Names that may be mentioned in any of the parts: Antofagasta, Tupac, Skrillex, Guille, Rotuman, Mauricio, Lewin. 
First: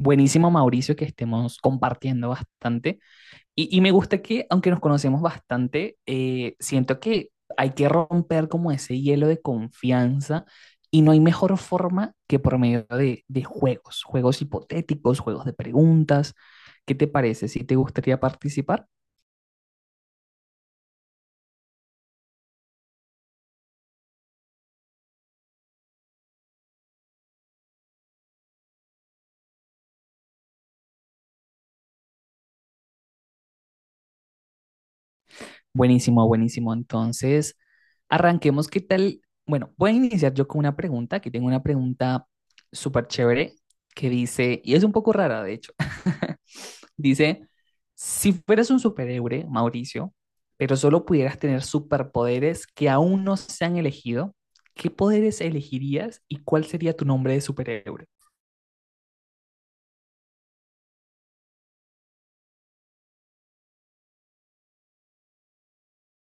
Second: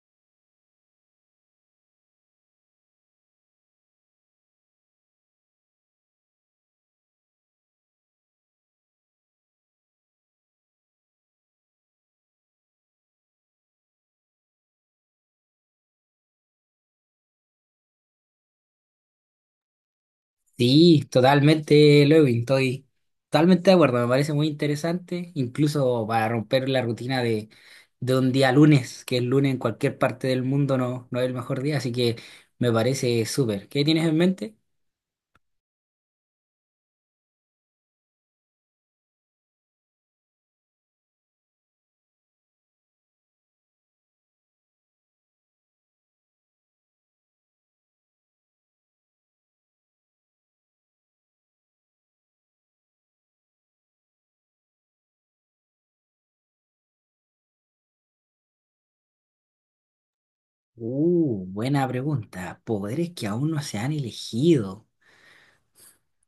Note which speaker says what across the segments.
Speaker 1: Buenísimo, Mauricio, que estemos compartiendo bastante. Y me gusta que, aunque nos conocemos bastante, siento que hay que romper como ese hielo de confianza y no hay mejor forma que por medio de juegos, juegos hipotéticos, juegos de preguntas. ¿Qué te parece? ¿Si te gustaría participar?
Speaker 2: Sí, totalmente, Lewin, estoy totalmente de acuerdo, me parece muy interesante, incluso para romper la rutina de un día lunes, que el lunes en cualquier parte del mundo no es el mejor día, así que me parece súper. ¿Qué tienes en mente?
Speaker 1: Buenísimo, buenísimo. Entonces, arranquemos. ¿Qué tal? Bueno, voy a iniciar yo con una pregunta. Aquí tengo una pregunta súper chévere que dice, y es un poco rara, de hecho. Dice, si fueras un superhéroe, Mauricio, pero solo pudieras tener superpoderes que aún no se han elegido, ¿qué poderes elegirías y cuál sería tu nombre de superhéroe?
Speaker 2: Buena pregunta. Poderes que aún no se han elegido.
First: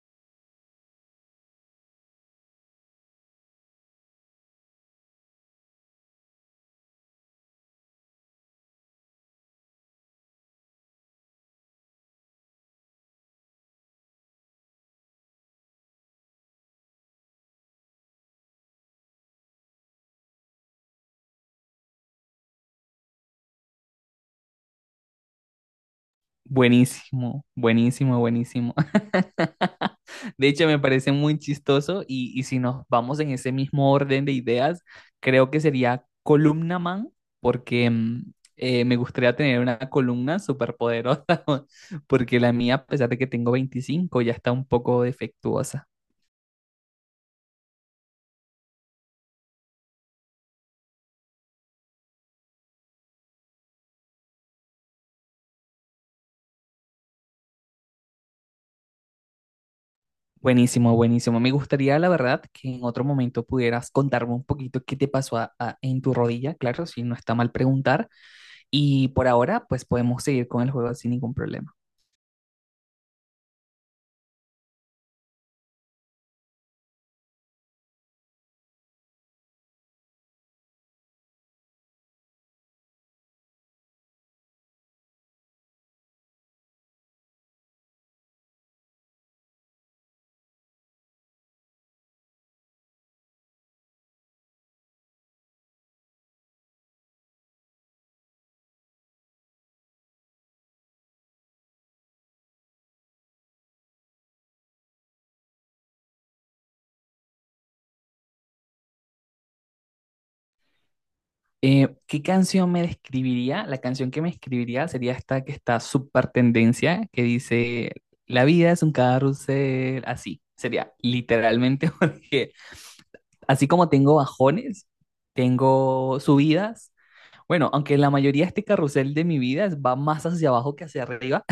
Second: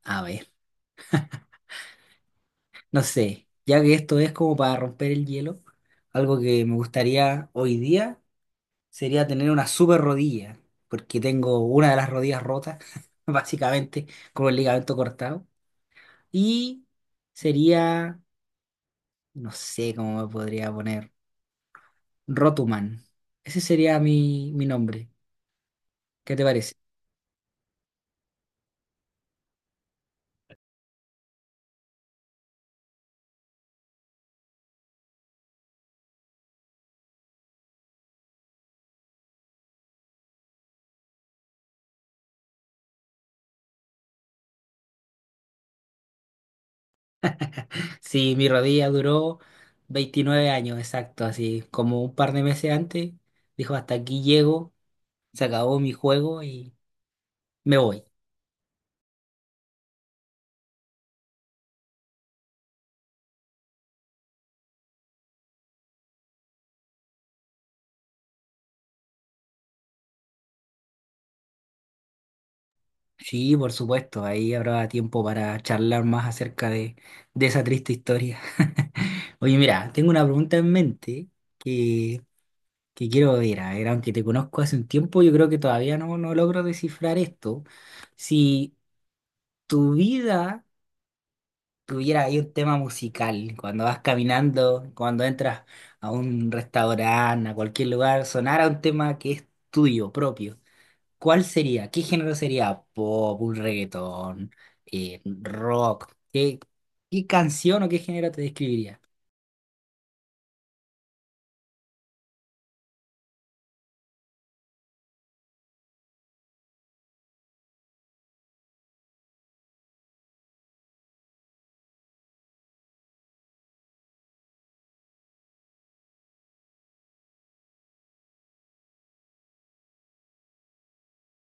Speaker 2: A ver, no sé, ya que esto es como para romper el hielo, algo que me gustaría hoy día sería tener una super rodilla, porque tengo una de las rodillas rotas, básicamente, con el ligamento cortado. Y sería, no sé cómo me podría poner, Rotuman. Ese sería mi nombre. ¿Qué te parece?
Speaker 1: Buenísimo, buenísimo, buenísimo. De hecho, me parece muy chistoso y si nos vamos en ese mismo orden de ideas, creo que sería columna man, porque me gustaría tener una columna súper poderosa, porque la mía, a pesar de que tengo 25, ya está un poco defectuosa.
Speaker 2: Sí, mi rodilla duró 29 años, exacto, así como un par de meses antes, dijo, hasta aquí llego, se acabó mi juego y me voy.
Speaker 1: Buenísimo, buenísimo. Me gustaría, la verdad, que en otro momento pudieras contarme un poquito qué te pasó en tu rodilla, claro, si no está mal preguntar. Y por ahora, pues podemos seguir con el juego sin ningún problema.
Speaker 2: Sí, por supuesto, ahí habrá tiempo para charlar más acerca de esa triste historia. Oye, mira, tengo una pregunta en mente que, que quiero ver, a ver, aunque te conozco hace un tiempo, yo creo que todavía no logro descifrar esto. Si tu vida tuviera ahí un tema musical, cuando vas caminando, cuando entras a un restaurante, a cualquier lugar, sonara un tema que es tuyo, propio. ¿Cuál sería? ¿Qué género sería? Pop, un reggaetón, rock. ¿Qué canción o qué género te describiría?
Speaker 1: ¿qué canción me describiría? La canción que me escribiría sería esta que está súper tendencia, que dice, la vida es un carrusel, así. Sería literalmente porque así como tengo bajones, tengo subidas. Bueno, aunque la mayoría de este carrusel de mi vida va más hacia abajo que hacia arriba,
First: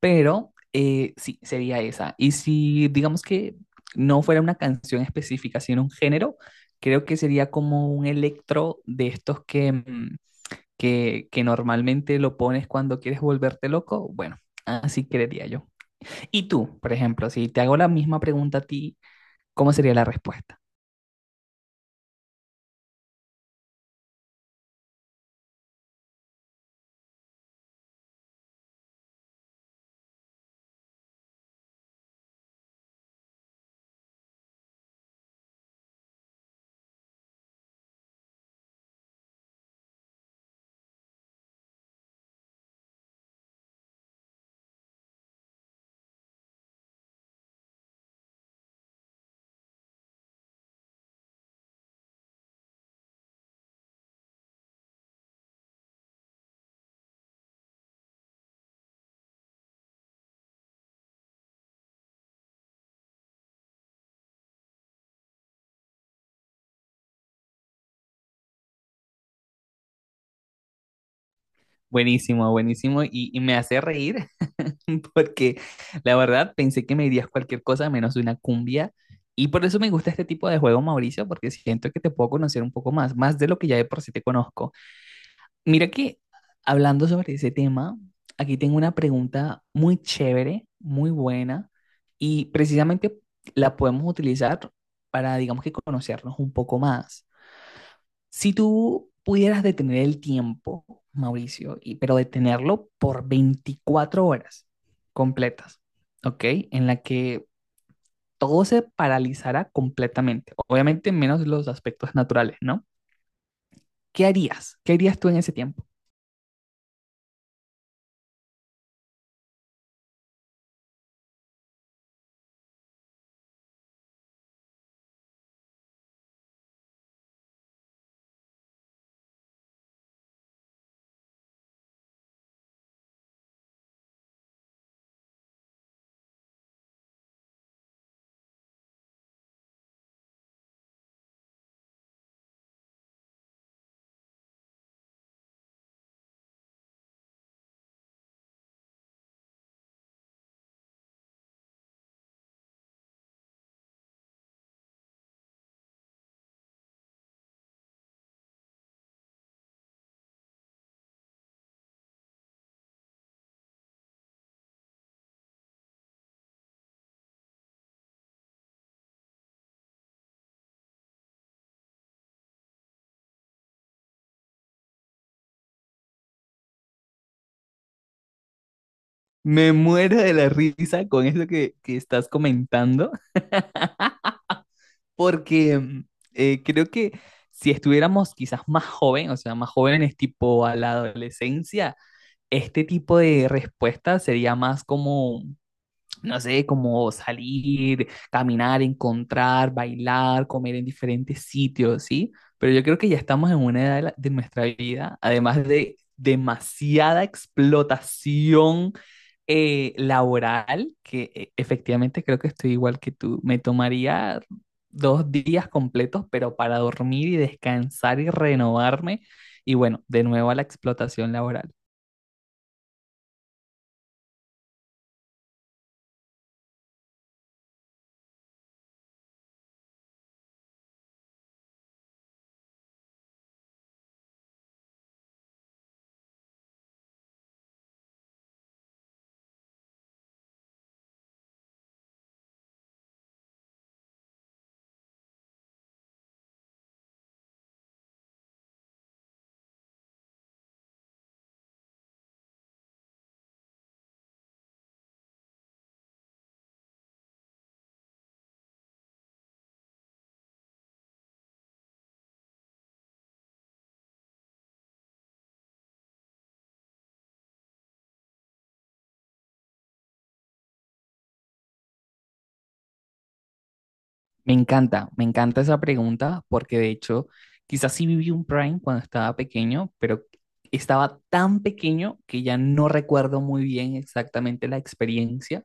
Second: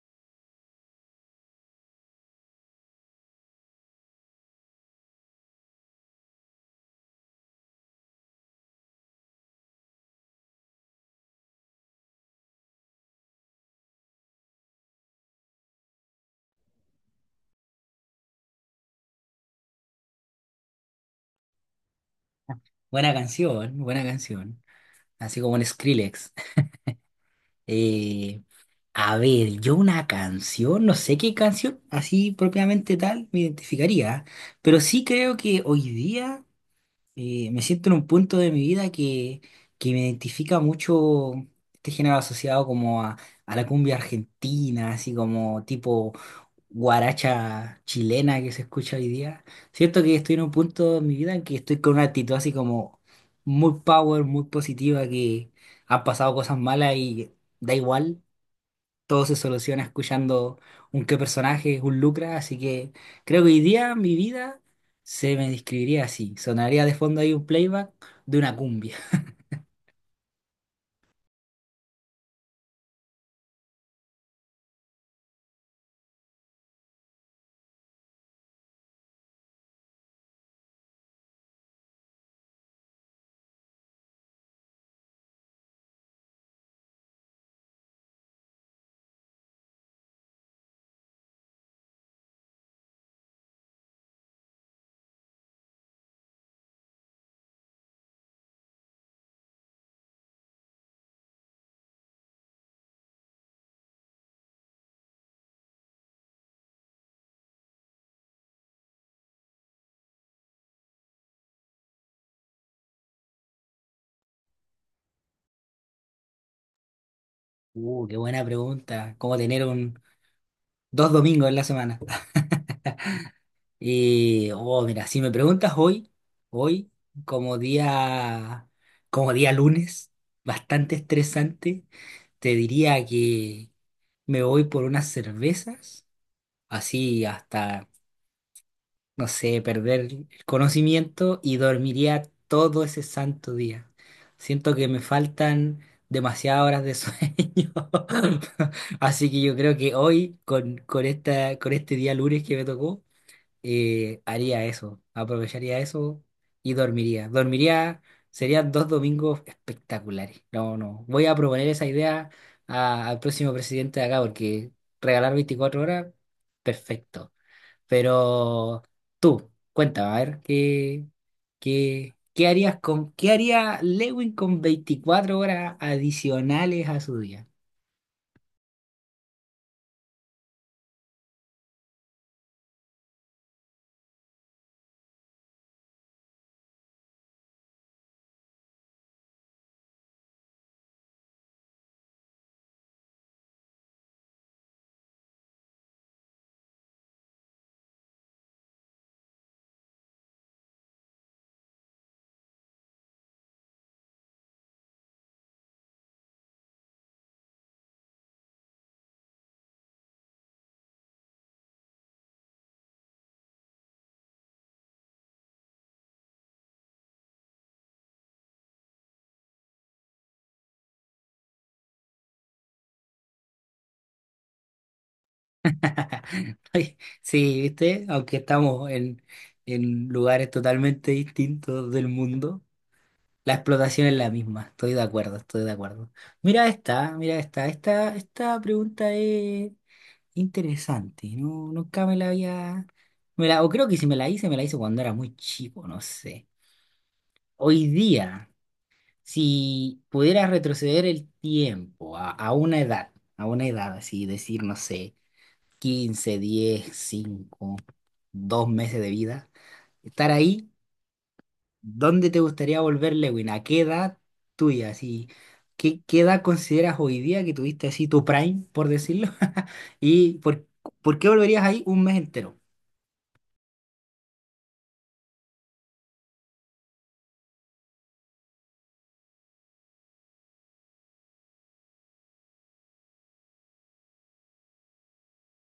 Speaker 1: pero sí, sería esa. Y si digamos que no fuera una canción específica, sino un género, creo que sería como un electro de estos que, que normalmente lo pones cuando quieres volverte loco. Bueno, así creería yo. Y tú, por ejemplo, si te hago la misma pregunta a ti, ¿cómo sería la respuesta?
Speaker 2: Buena canción, buena canción. Así como un Skrillex. Eh, a ver, yo una canción, no sé qué canción, así propiamente tal, me identificaría. Pero sí creo que hoy día, me siento en un punto de mi vida que me identifica mucho este género asociado como a la cumbia argentina, así como tipo guaracha chilena que se escucha hoy día. Siento que estoy en un punto de mi vida en que estoy con una actitud así como muy power, muy positiva, que han pasado cosas malas y da igual, todo se soluciona escuchando un qué personaje, un Lucra, así que creo que hoy día mi vida se me describiría así. Sonaría de fondo ahí un playback de una cumbia.
Speaker 1: Buenísimo, buenísimo. Y me hace reír porque la verdad pensé que me dirías cualquier cosa menos una cumbia. Y por eso me gusta este tipo de juego, Mauricio, porque siento que te puedo conocer un poco más, más de lo que ya de por sí te conozco. Mira que hablando sobre ese tema, aquí tengo una pregunta muy chévere, muy buena, y precisamente la podemos utilizar para, digamos que, conocernos un poco más. Si tú pudieras detener el tiempo, Mauricio, y, pero detenerlo por 24 horas completas, ¿ok? En la que todo se paralizara completamente, obviamente menos los aspectos naturales, ¿no? ¿Qué harías? ¿Qué harías tú en ese tiempo?
Speaker 2: Qué buena pregunta. ¿Cómo tener un dos domingos en la semana? Y, oh, mira, si me preguntas hoy, como día, como día lunes, bastante estresante, te diría que me voy por unas cervezas, así hasta, no sé, perder el conocimiento y dormiría todo ese santo día. Siento que me faltan demasiadas horas de sueño. Así que yo creo que hoy, con este día lunes que me tocó, haría eso, aprovecharía eso y dormiría. Dormiría, serían dos domingos espectaculares. No, no, voy a proponer esa idea al próximo presidente de acá porque regalar 24 horas, perfecto. Pero tú, cuéntame, a ver, ¿qué qué haría Lewin con 24 horas adicionales a su día?
Speaker 1: Me muero de la risa con eso que estás comentando, porque creo que si estuviéramos quizás más jóvenes, o sea, más jóvenes tipo a la adolescencia, este tipo de respuesta sería más como, no sé, como salir, caminar, encontrar, bailar, comer en diferentes sitios, ¿sí? Pero yo creo que ya estamos en una edad de, de nuestra vida, además de demasiada explotación laboral, que efectivamente creo que estoy igual que tú. Me tomaría dos días completos, pero para dormir y descansar y renovarme. Y bueno, de nuevo a la explotación laboral.
Speaker 2: Ay, sí, viste, aunque estamos en lugares totalmente distintos del mundo, la explotación es la misma. Estoy de acuerdo, estoy de acuerdo. Mira esta pregunta es interesante. No, nunca me la había, o creo que si me la hice, me la hice cuando era muy chico, no sé. Hoy día, si pudieras retroceder el tiempo a una edad así, decir, no sé, 15, 10, cinco, 2 meses de vida, estar ahí, ¿dónde te gustaría volver, Lewin? ¿A qué edad tuya? Así, ¿qué edad consideras hoy día que tuviste así tu prime, por decirlo? ¿Y por qué volverías ahí un mes entero?
Speaker 1: Me encanta esa pregunta porque de hecho quizás sí viví un Prime cuando estaba pequeño, pero estaba tan pequeño que ya no recuerdo muy bien exactamente la experiencia.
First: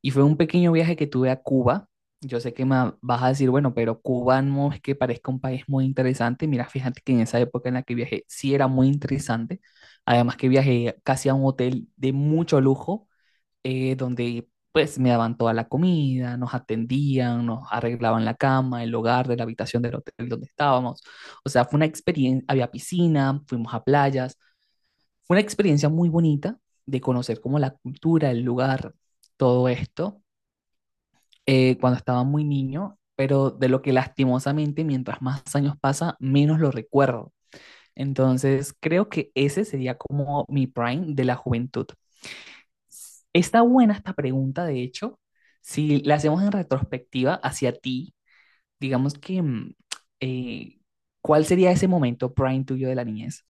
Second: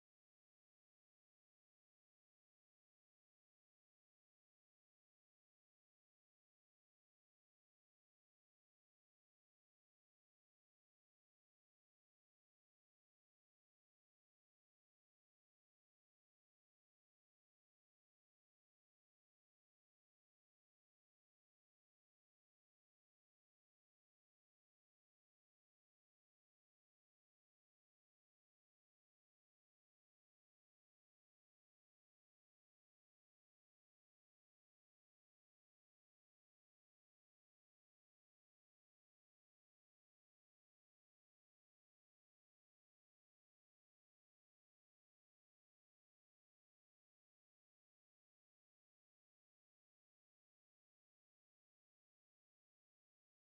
Speaker 1: Y fue un pequeño viaje que tuve a Cuba. Yo sé que me vas a decir, bueno, pero Cuba no es que parezca un país muy interesante. Mira, fíjate que en esa época en la que viajé sí era muy interesante. Además que viajé casi a un hotel de mucho lujo, donde pues me daban toda la comida, nos atendían, nos arreglaban la cama, el hogar de la habitación del hotel donde estábamos. O sea, fue una experiencia, había piscina, fuimos a playas, fue una experiencia muy bonita de conocer como la cultura, el lugar, todo esto, cuando estaba muy niño, pero de lo que lastimosamente mientras más años pasa, menos lo recuerdo. Entonces, creo que ese sería como mi prime de la juventud. Está buena esta pregunta, de hecho, si la hacemos en retrospectiva hacia ti, digamos que, eh, ¿cuál sería ese momento prime tuyo de la niñez?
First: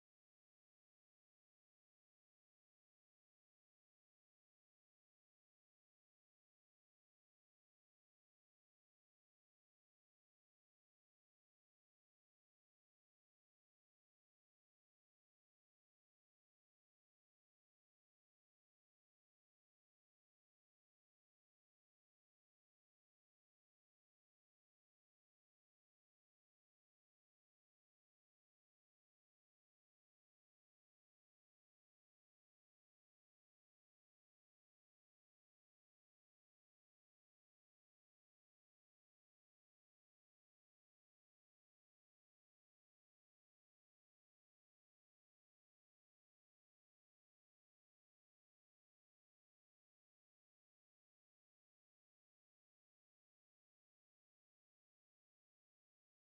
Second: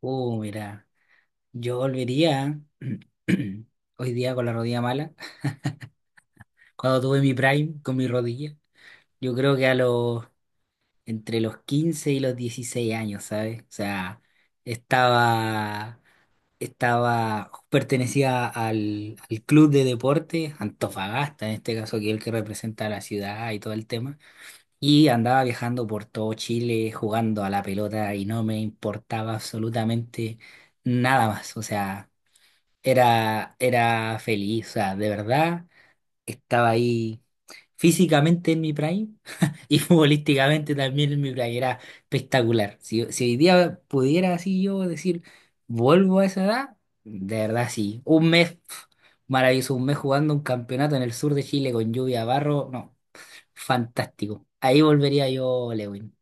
Speaker 2: Oh, mira, yo volvería hoy día con la rodilla mala, cuando tuve mi prime con mi rodilla, yo creo que entre los 15 y los 16 años, ¿sabes? O sea, estaba... estaba, pertenecía al club de deportes Antofagasta, en este caso, que es el que representa a la ciudad y todo el tema, y andaba viajando por todo Chile jugando a la pelota y no me importaba absolutamente nada más, o sea, era feliz, o sea, de verdad, estaba ahí físicamente en mi prime, y futbolísticamente también en mi playera espectacular. Si hoy día pudiera así yo decir, vuelvo a esa edad, de verdad sí. Un mes, maravilloso, un mes jugando un campeonato en el sur de Chile con lluvia, barro, no, fantástico. Ahí volvería yo, Lewin.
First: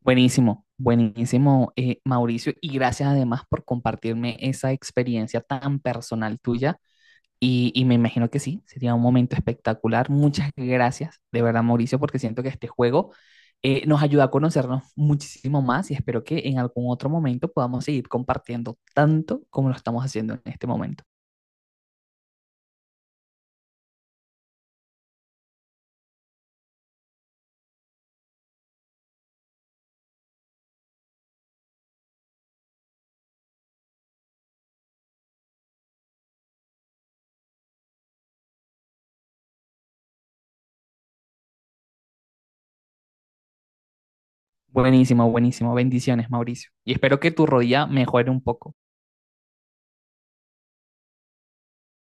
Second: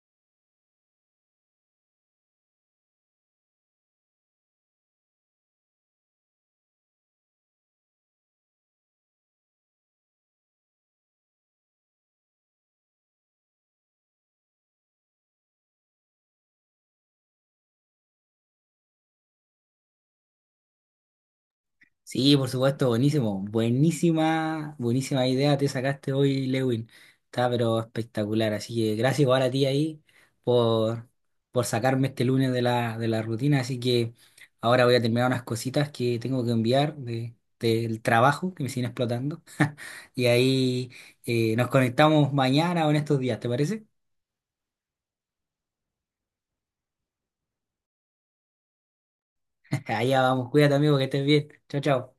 Speaker 1: Buenísimo, buenísimo, Mauricio, y gracias además por compartirme esa experiencia tan personal tuya. Y me imagino que sí, sería un momento espectacular. Muchas gracias, de verdad, Mauricio, porque siento que este juego nos ayuda a conocernos muchísimo más y espero que en algún otro momento podamos seguir compartiendo tanto como lo estamos haciendo en este momento.
Speaker 2: Sí, por supuesto, buenísimo. Buenísima, buenísima idea te sacaste hoy, Lewin. Está pero espectacular. Así que gracias igual a ti ahí por, por sacarme este lunes de la rutina. Así que ahora voy a terminar unas cositas que tengo que enviar del trabajo que me siguen explotando. Y ahí nos conectamos mañana o en estos días, ¿te parece?
Speaker 1: Buenísimo, buenísimo. Bendiciones, Mauricio. Y espero que tu rodilla mejore un poco.
Speaker 2: Allá vamos, cuídate amigo, que estés bien. Chao, chao.